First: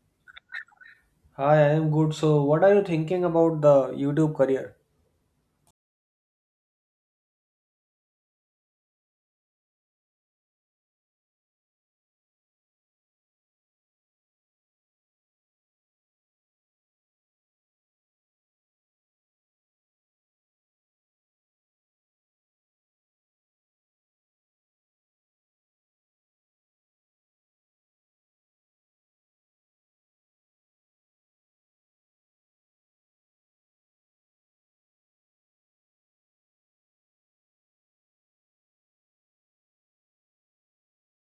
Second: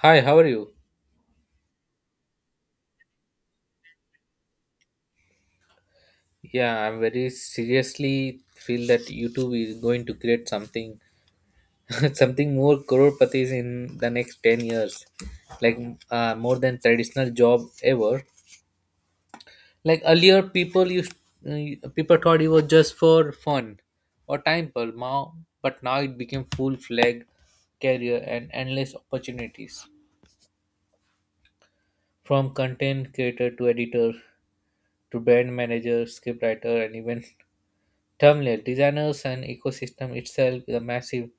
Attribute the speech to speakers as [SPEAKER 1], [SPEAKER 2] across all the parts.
[SPEAKER 1] Hi, how are you?
[SPEAKER 2] Hi, I am good. So, what are you thinking about the YouTube career?
[SPEAKER 1] Yeah, I'm very seriously feel that YouTube is going to create something, something more crores in the next 10 years, like more than traditional job ever. Like earlier, people thought it was just for fun or time pass, now but now it became full-fledged career and endless opportunities from content creator to editor to brand manager, scriptwriter, and even terminal designers and ecosystem itself is a massive,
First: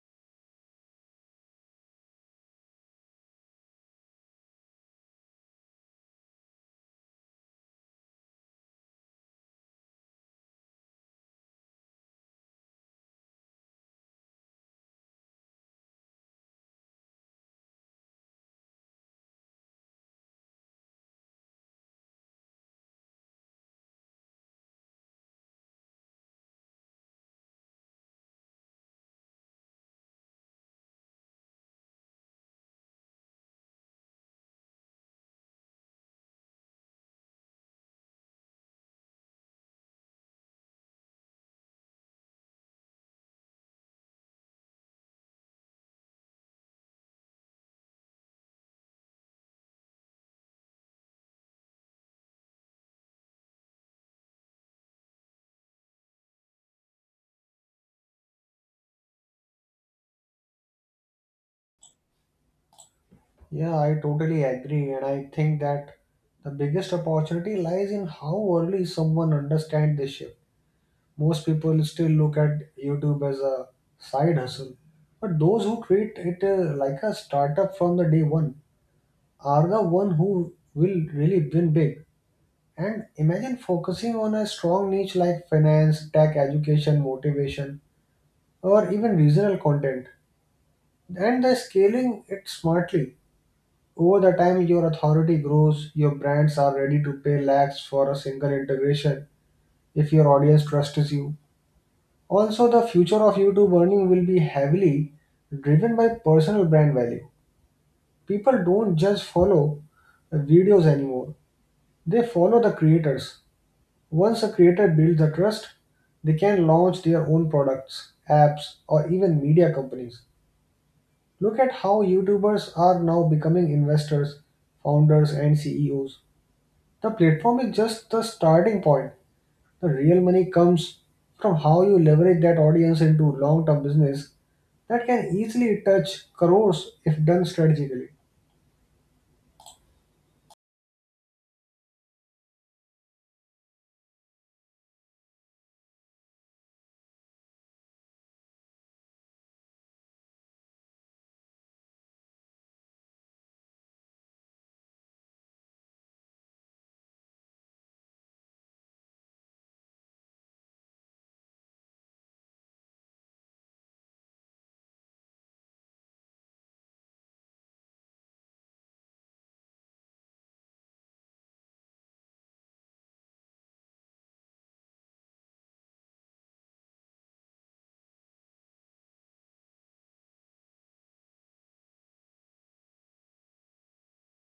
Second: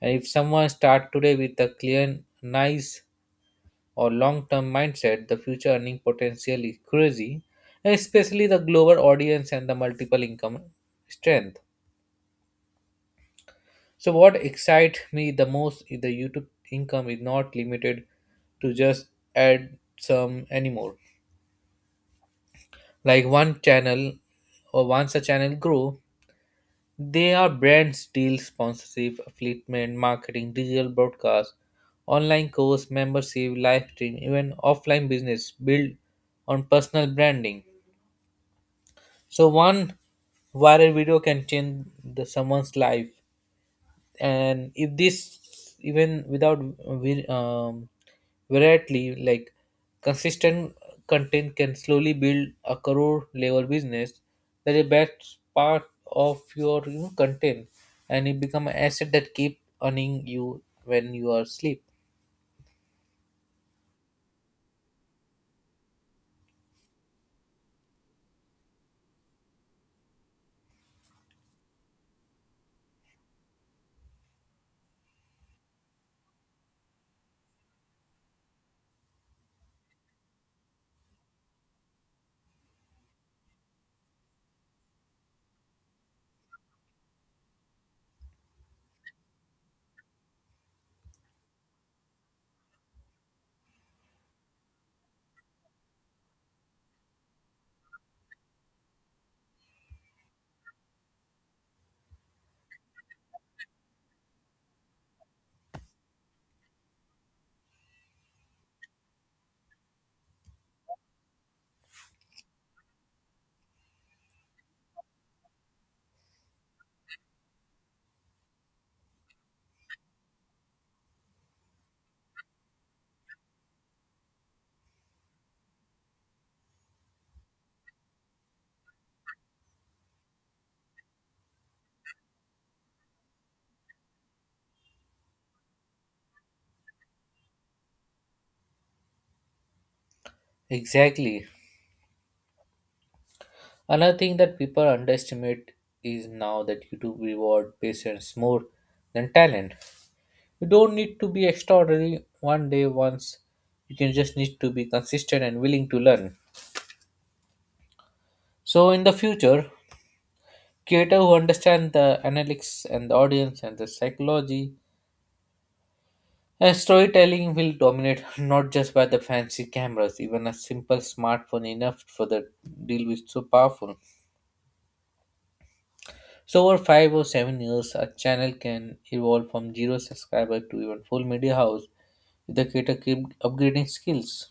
[SPEAKER 1] and if someone start today with a clear nice or long-term mindset the future earning potential is crazy, and especially the global audience and the multiple income strength. So what excites me the most is the YouTube income is not limited to just add some anymore. Like one channel or once a channel grow, they are brands, deals, sponsorship, affiliate marketing, digital broadcast, online course, membership, live stream, even offline business built on personal branding. So one viral video can change the someone's life, and if this even without vi- um, variety like consistent content can slowly build a crore level business. That is best part of your content, and it become an asset that keep earning you when you are asleep.
[SPEAKER 2] Yeah, I totally agree, and I think that the biggest opportunity lies in how early someone understands this shift. Most people still look at YouTube as a side hustle, but those who treat it like a startup from the day one are the one who will really win big. And imagine focusing on a strong niche like finance, tech, education, motivation, or even regional content. And the scaling it smartly. Over the time, your authority grows, your brands are ready to pay lakhs for a single integration if your audience trusts you. Also, the future of YouTube earning will be heavily driven by personal brand value. People don't just follow the videos anymore, they follow the creators. Once a creator builds the trust, they can launch their own products, apps, or even media companies. Look at how YouTubers are now becoming investors, founders, and CEOs. The platform is just the starting point. The real money comes from how you leverage that audience into long term business that can easily touch crores if done strategically.
[SPEAKER 1] Exactly. Another thing that people underestimate is now that YouTube reward patience more than talent. You don't need to be extraordinary one day once. You can just need to be consistent and willing to learn. So in the future, creators who understand the analytics and the audience and the psychology and storytelling will dominate, not just by the fancy cameras, even a simple smartphone enough for the deal is so powerful. So over 5 or 7 years a channel can evolve from zero subscriber to even full media house if the creator keep upgrading skills.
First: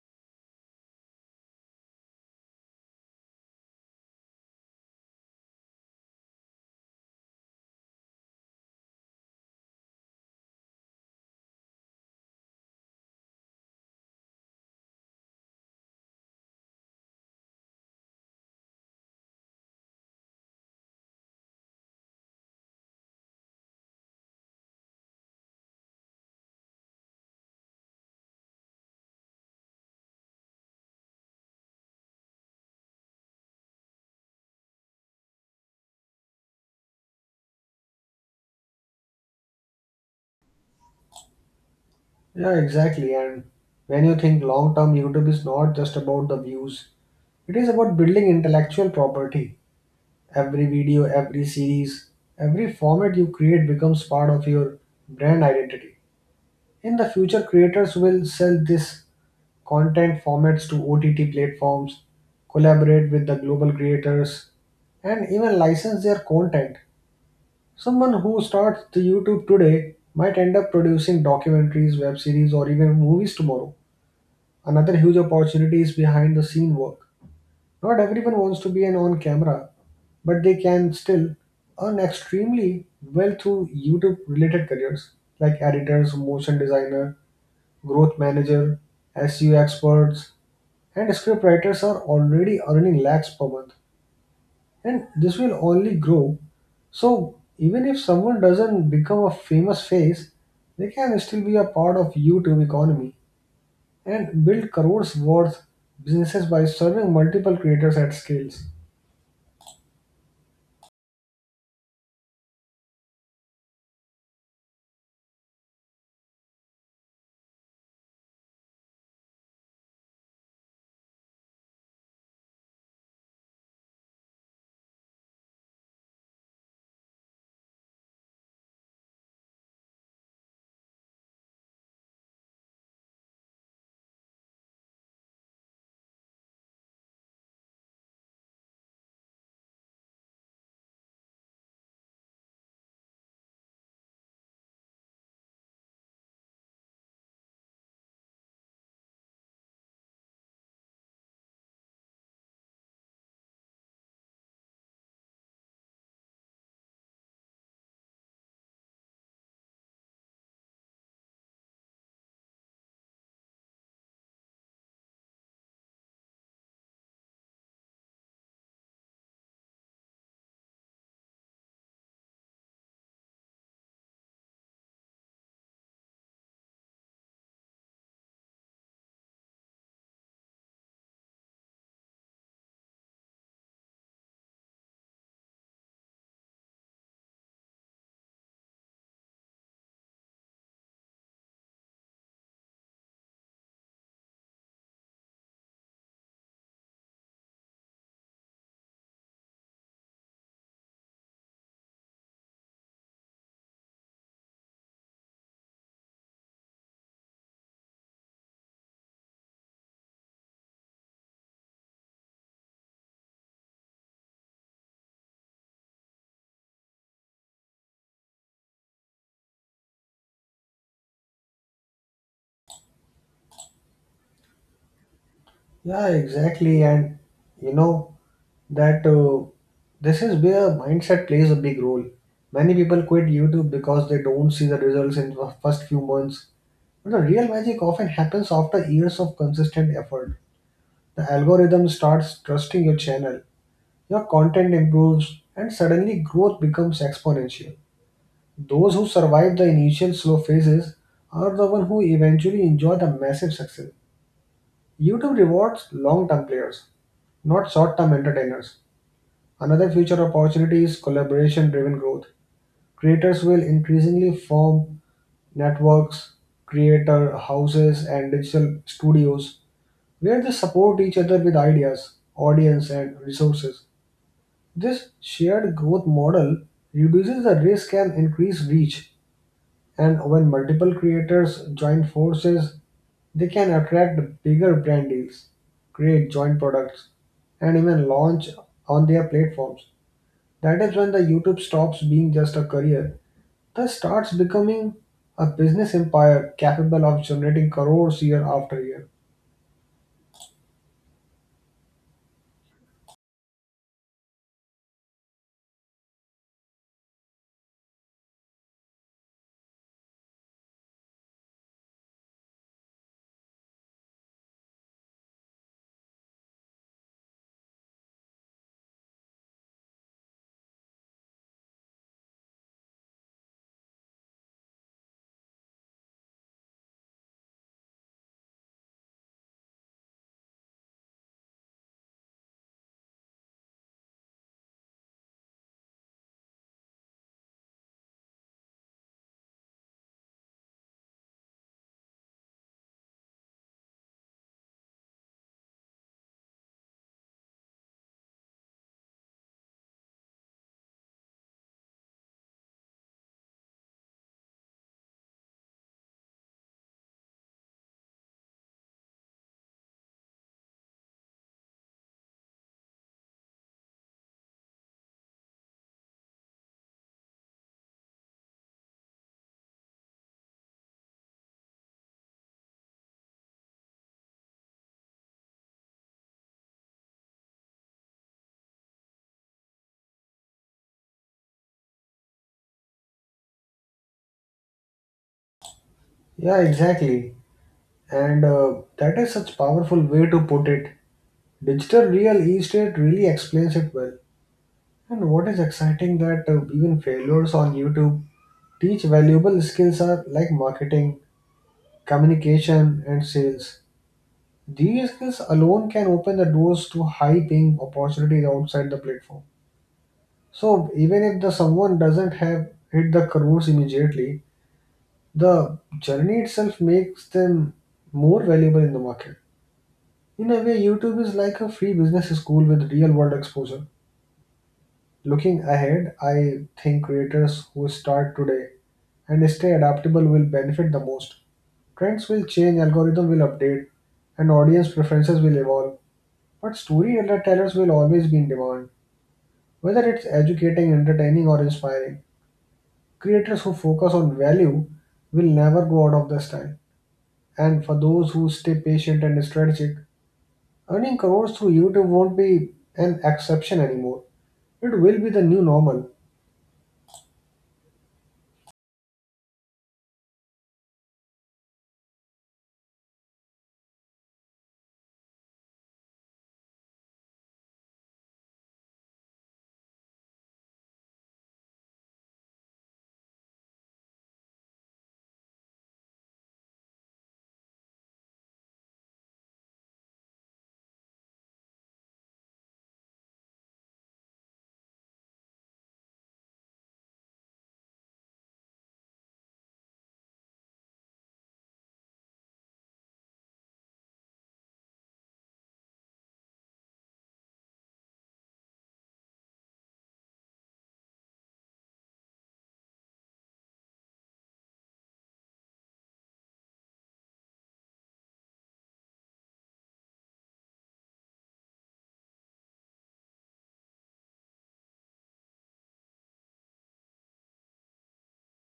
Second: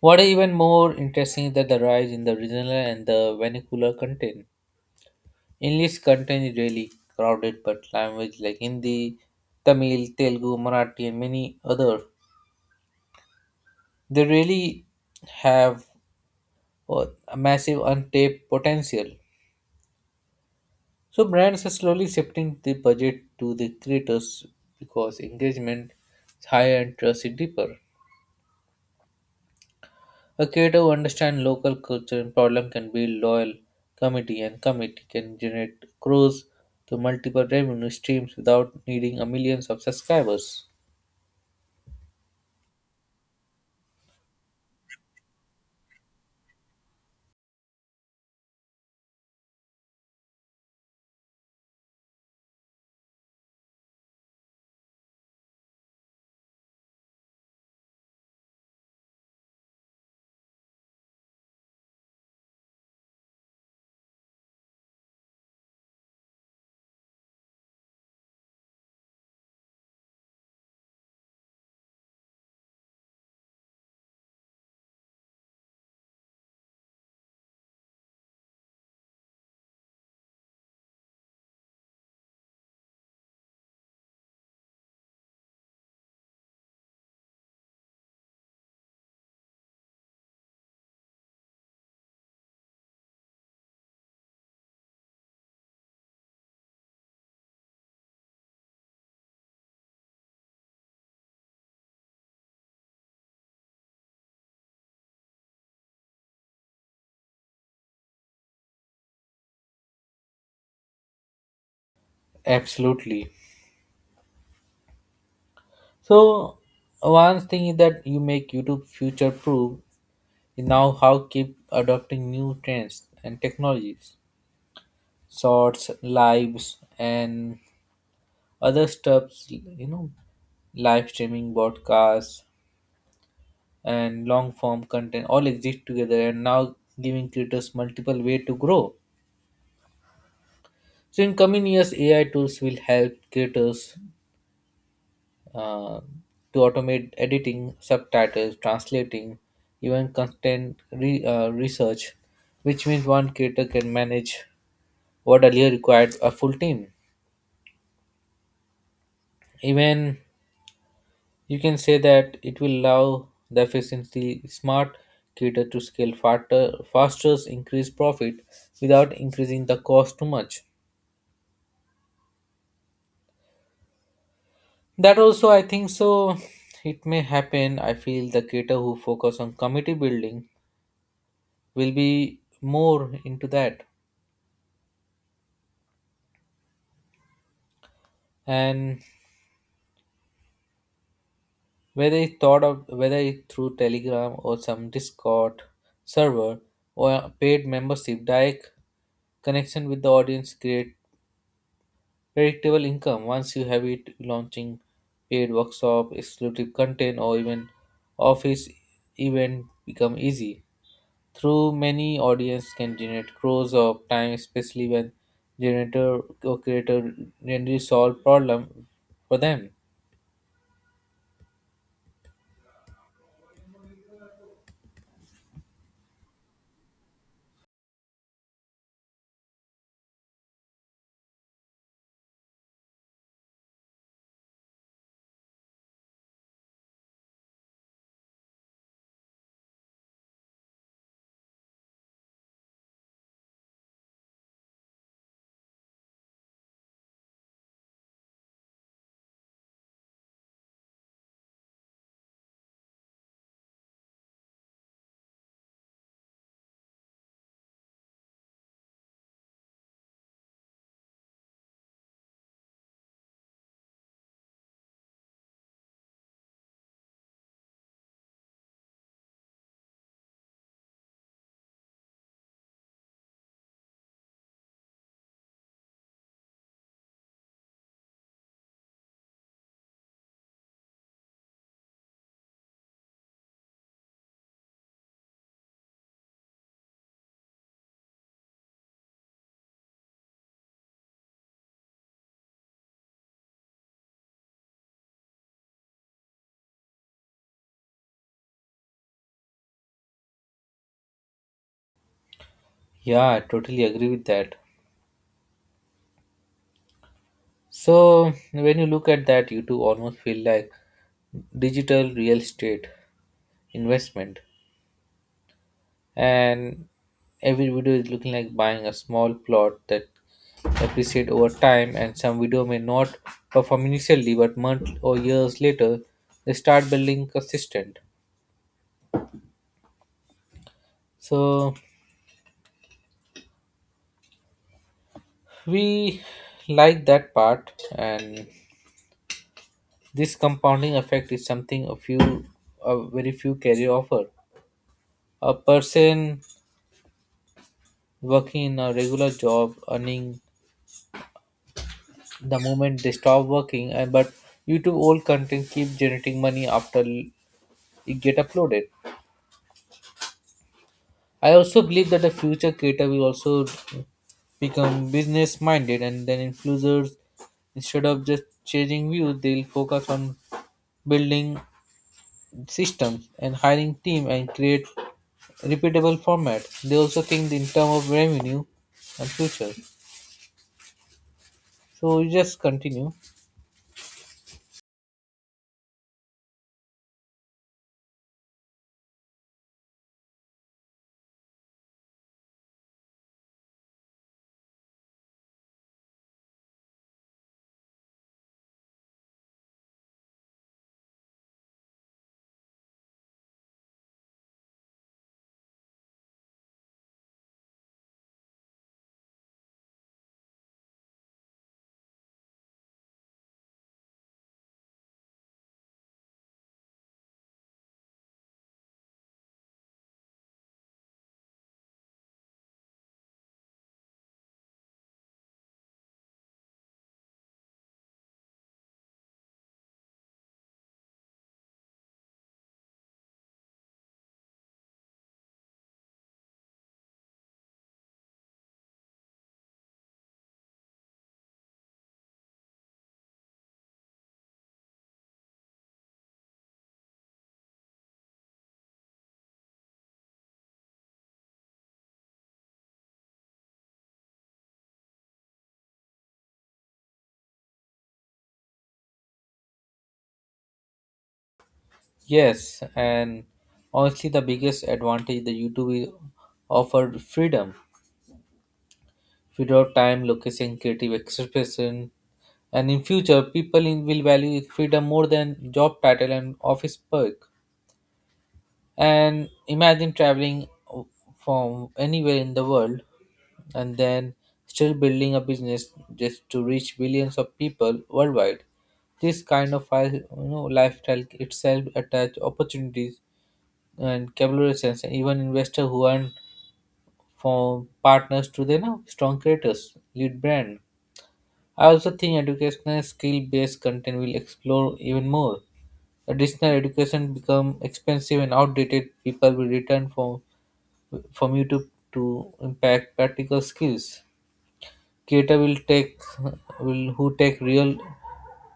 [SPEAKER 1] What is even more interesting is that the rise in the regional and the vernacular content. English content is really crowded, but language like Hindi, Tamil, Telugu, Marathi, and many other, they really have a massive untapped potential. So brands are slowly shifting the budget to the creators because engagement is higher and trust is deeper. A creator who understands local culture and problem can build loyal committee, and committee can generate crores to multiple revenue streams without needing a millions of subscribers.
[SPEAKER 2] Yeah, exactly. And when you think long term, YouTube is not just about the views, it is about building intellectual property. Every video, every series, every format you create becomes part of your brand identity. In the future, creators will sell this content formats to OTT platforms, collaborate with the global creators, and even license their content. Someone who starts the YouTube today might end up producing documentaries, web series, or even movies tomorrow. Another huge opportunity is behind the scene work. Not everyone wants to be an on camera, but they can still earn extremely well through YouTube related careers like editors, motion designer, growth manager, SEO experts, and script writers are already earning lakhs per month. And this will only grow. So even if someone doesn't become a famous face, they can still be a part of YouTube economy and build crores worth businesses by serving multiple creators at scales.
[SPEAKER 1] Absolutely. So one thing is that you make YouTube future proof is now how keep adopting new trends and technologies. Shorts, lives and other stuffs, you know, live streaming broadcasts and long form content all exist together, and now giving creators multiple way to grow. So in coming years AI tools will help creators uh, to automate editing, subtitles, translating, even content research, which means one creator can manage what earlier required a full team. Even, you can say that it will allow the efficiency smart cater to scale faster, increase profit without increasing the cost too much. That also, I think so. It may happen. I feel the cater who focus on committee building will be more into that. And whether it thought of whether it through Telegram or some Discord server or a paid membership, direct connection with the audience create predictable income. Once you have it, launching paid workshop, exclusive content, or even office event become easy. Through many audience can generate crores of time, especially when generator or creator generally solve problem for them.
[SPEAKER 2] Yeah, exactly. And you know that this is where mindset plays a big role. Many people quit YouTube because they don't see the results in the first few months. The real magic often happens after years of consistent effort. The algorithm starts trusting your channel, your content improves, and suddenly growth becomes exponential. Those who survive the initial slow phases are the ones who eventually enjoy the massive success. YouTube rewards long term players, not short term entertainers. Another future opportunity is collaboration driven growth. Creators will increasingly form networks, creator houses, and digital studios where they support each other with ideas, audience, and resources. This shared growth model reduces the risk and increase reach. And when multiple creators join forces, they can attract bigger brand deals, create joint products, and even launch on their platforms. That is when the YouTube stops being just a career, thus starts becoming a business empire capable of generating crores year after year.
[SPEAKER 1] Yeah, I totally agree with that. So when you look at that, you two almost feel like digital real estate investment, and every video is looking like buying a small plot that appreciate over time. And some video may not perform initially, but months or years later they start building consistent. So we like that part, and this compounding effect is something a very few career offer. A person working in a regular job earning the moment they stop working, and but YouTube old content keep generating money after it get uploaded. I also believe that the future creator will also become business minded, and then influencers instead of just chasing views they'll focus on building systems and hiring team and create repeatable format. They also think in terms of revenue and future, so you just continue.
[SPEAKER 2] Yeah, exactly. And that is such powerful way to put it. Digital real estate really explains it well. And what is exciting that even failures on YouTube teach valuable skills are like marketing, communication, and sales. These skills alone can open the doors to high-paying opportunities outside the platform. So even if the someone doesn't have hit the crores immediately, the journey itself makes them more valuable in the market. In a way, YouTube is like a free business school with real world exposure. Looking ahead, I think creators who start today and stay adaptable will benefit the most. Trends will change, algorithm will update, and audience preferences will evolve. But storytellers will always be in demand, whether it's educating, entertaining, or inspiring. Creators who focus on value will never go out of the style. And for those who stay patient and strategic, earning crores through YouTube won't be an exception anymore. It will be the new normal.
[SPEAKER 1] Yes, and honestly the biggest advantage the YouTube is offer freedom without time, location, creative expression. And in future, people in, will value freedom more than job title and office perk. And imagine traveling from anywhere in the world and then still building a business just to reach billions of people worldwide. This kind of lifestyle itself attach opportunities and collaborations and even investors who earn from partners to their now strong creators, lead brand. I also think educational skill based content will explore even more. Additional education become expensive and outdated. People will return from YouTube to impact practical skills. Creator will take will who take real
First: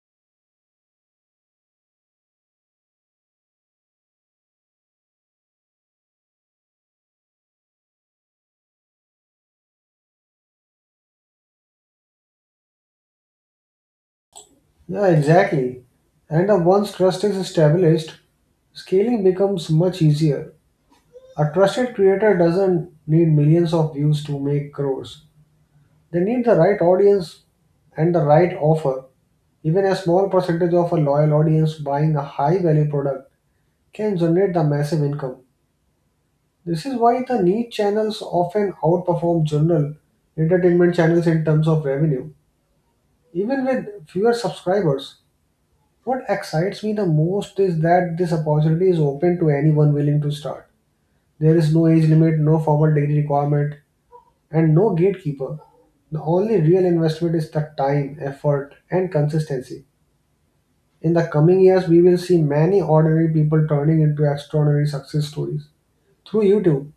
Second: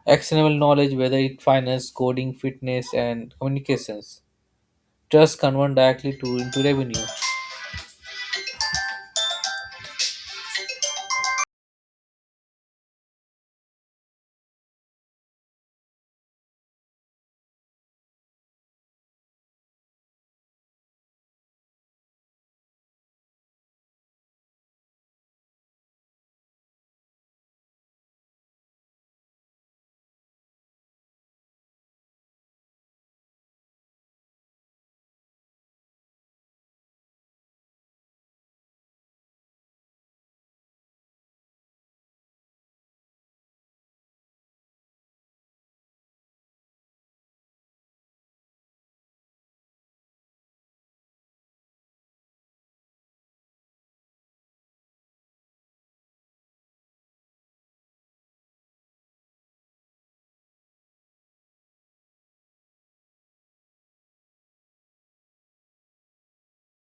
[SPEAKER 1] actionable knowledge, whether it finance, coding, fitness, and communications. Just convert directly to into revenue.
[SPEAKER 2] Yeah, exactly. And once trust is established, scaling becomes much easier. A trusted creator doesn't need millions of views to make crores. They need the right audience and the right offer. Even a small percentage of a loyal audience buying a high value product can generate the massive income. This is why the niche channels often outperform general entertainment channels in terms of revenue, even with fewer subscribers. What excites me the most is that this opportunity is open to anyone willing to start. There is no age limit, no formal degree requirement, and no gatekeeper. The only real investment is the time, effort, and consistency. In the coming years, we will see many ordinary people turning into extraordinary success stories through YouTube.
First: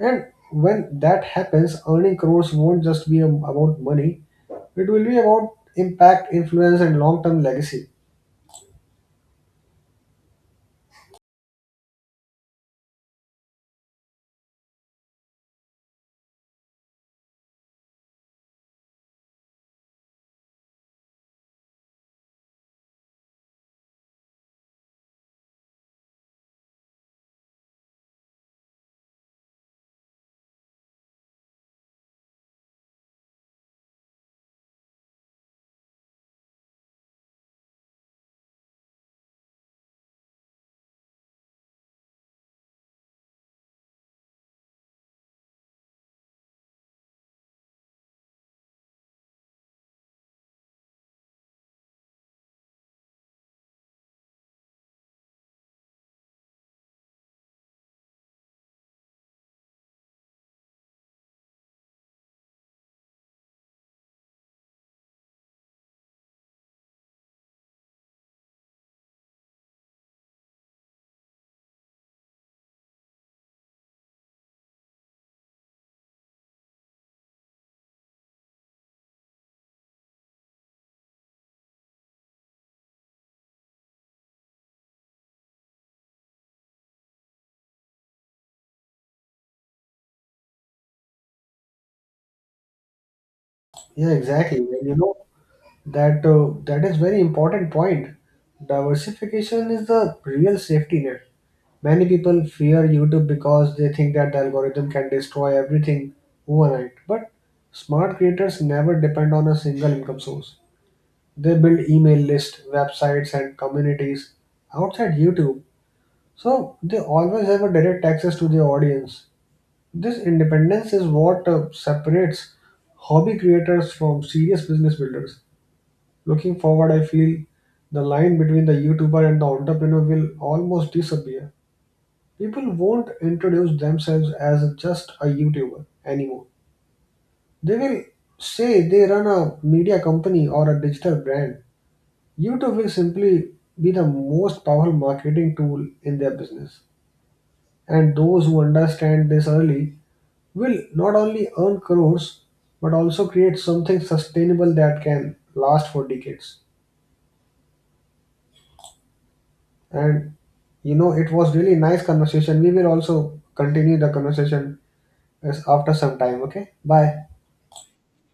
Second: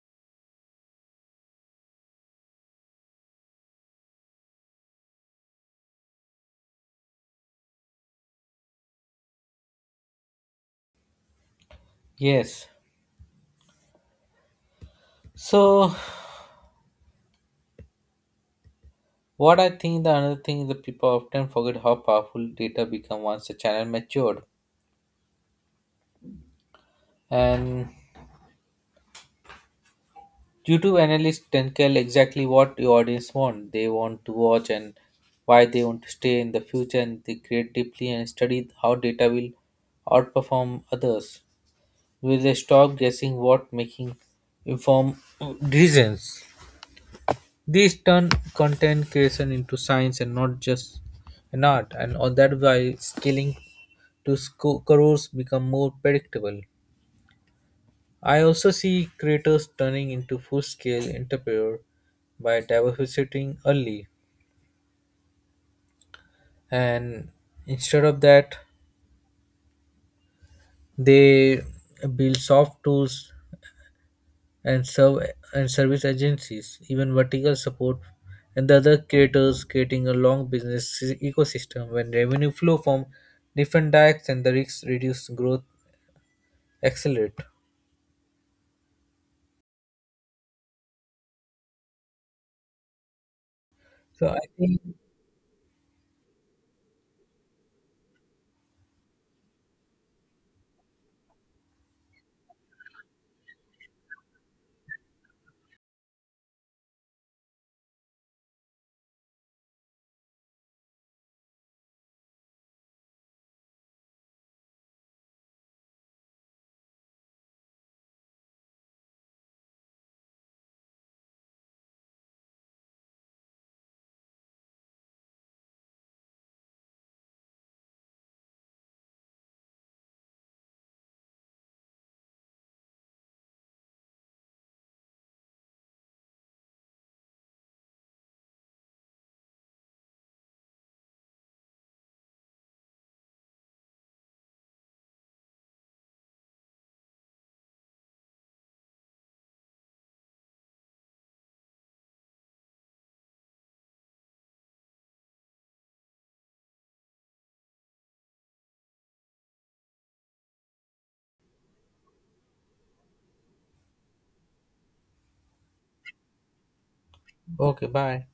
[SPEAKER 2] And when that happens, earning crores won't just be about money, it will be about impact, influence, and long term legacy.
[SPEAKER 1] Yes. So what I think the another thing is that people often forget how powerful data become once the channel matured. And YouTube analysts can tell exactly what the audience want, they want to watch, and why they want to stay in the future. And they create deeply and study how data will outperform others. Will they stop guessing what making informed decisions? These turn content creation into science and not just an art, and all that why scaling to crores become more predictable. I also see creators turning into full scale entrepreneur by diversifying early. And instead of that, they build soft tools and serve and service agencies, even vertical support and the other creators, creating a long business ecosystem when revenue flow from different directs and the risks reduce, growth accelerate.
[SPEAKER 2] Yeah,
[SPEAKER 1] So I
[SPEAKER 2] exactly.
[SPEAKER 1] think
[SPEAKER 2] And you know, that that is very important point. Diversification is the real safety net. Many people fear YouTube because they think that the algorithm can destroy everything overnight. But smart creators never depend on a single income source. They build email lists, websites, and communities outside YouTube, so they always have a direct access to their audience. This independence is what separates hobby creators from serious business builders. Looking forward, I feel the line between the YouTuber and the entrepreneur will almost disappear. People won't introduce themselves as just a YouTuber anymore. They will say they run a media company or a digital brand. YouTube will simply be the most powerful marketing tool in their business. And those who understand this early will not only earn crores but also create something sustainable that can last for decades. And you know, it was really nice conversation. We will also continue the conversation after some time. Okay, bye.
[SPEAKER 1] okay, bye.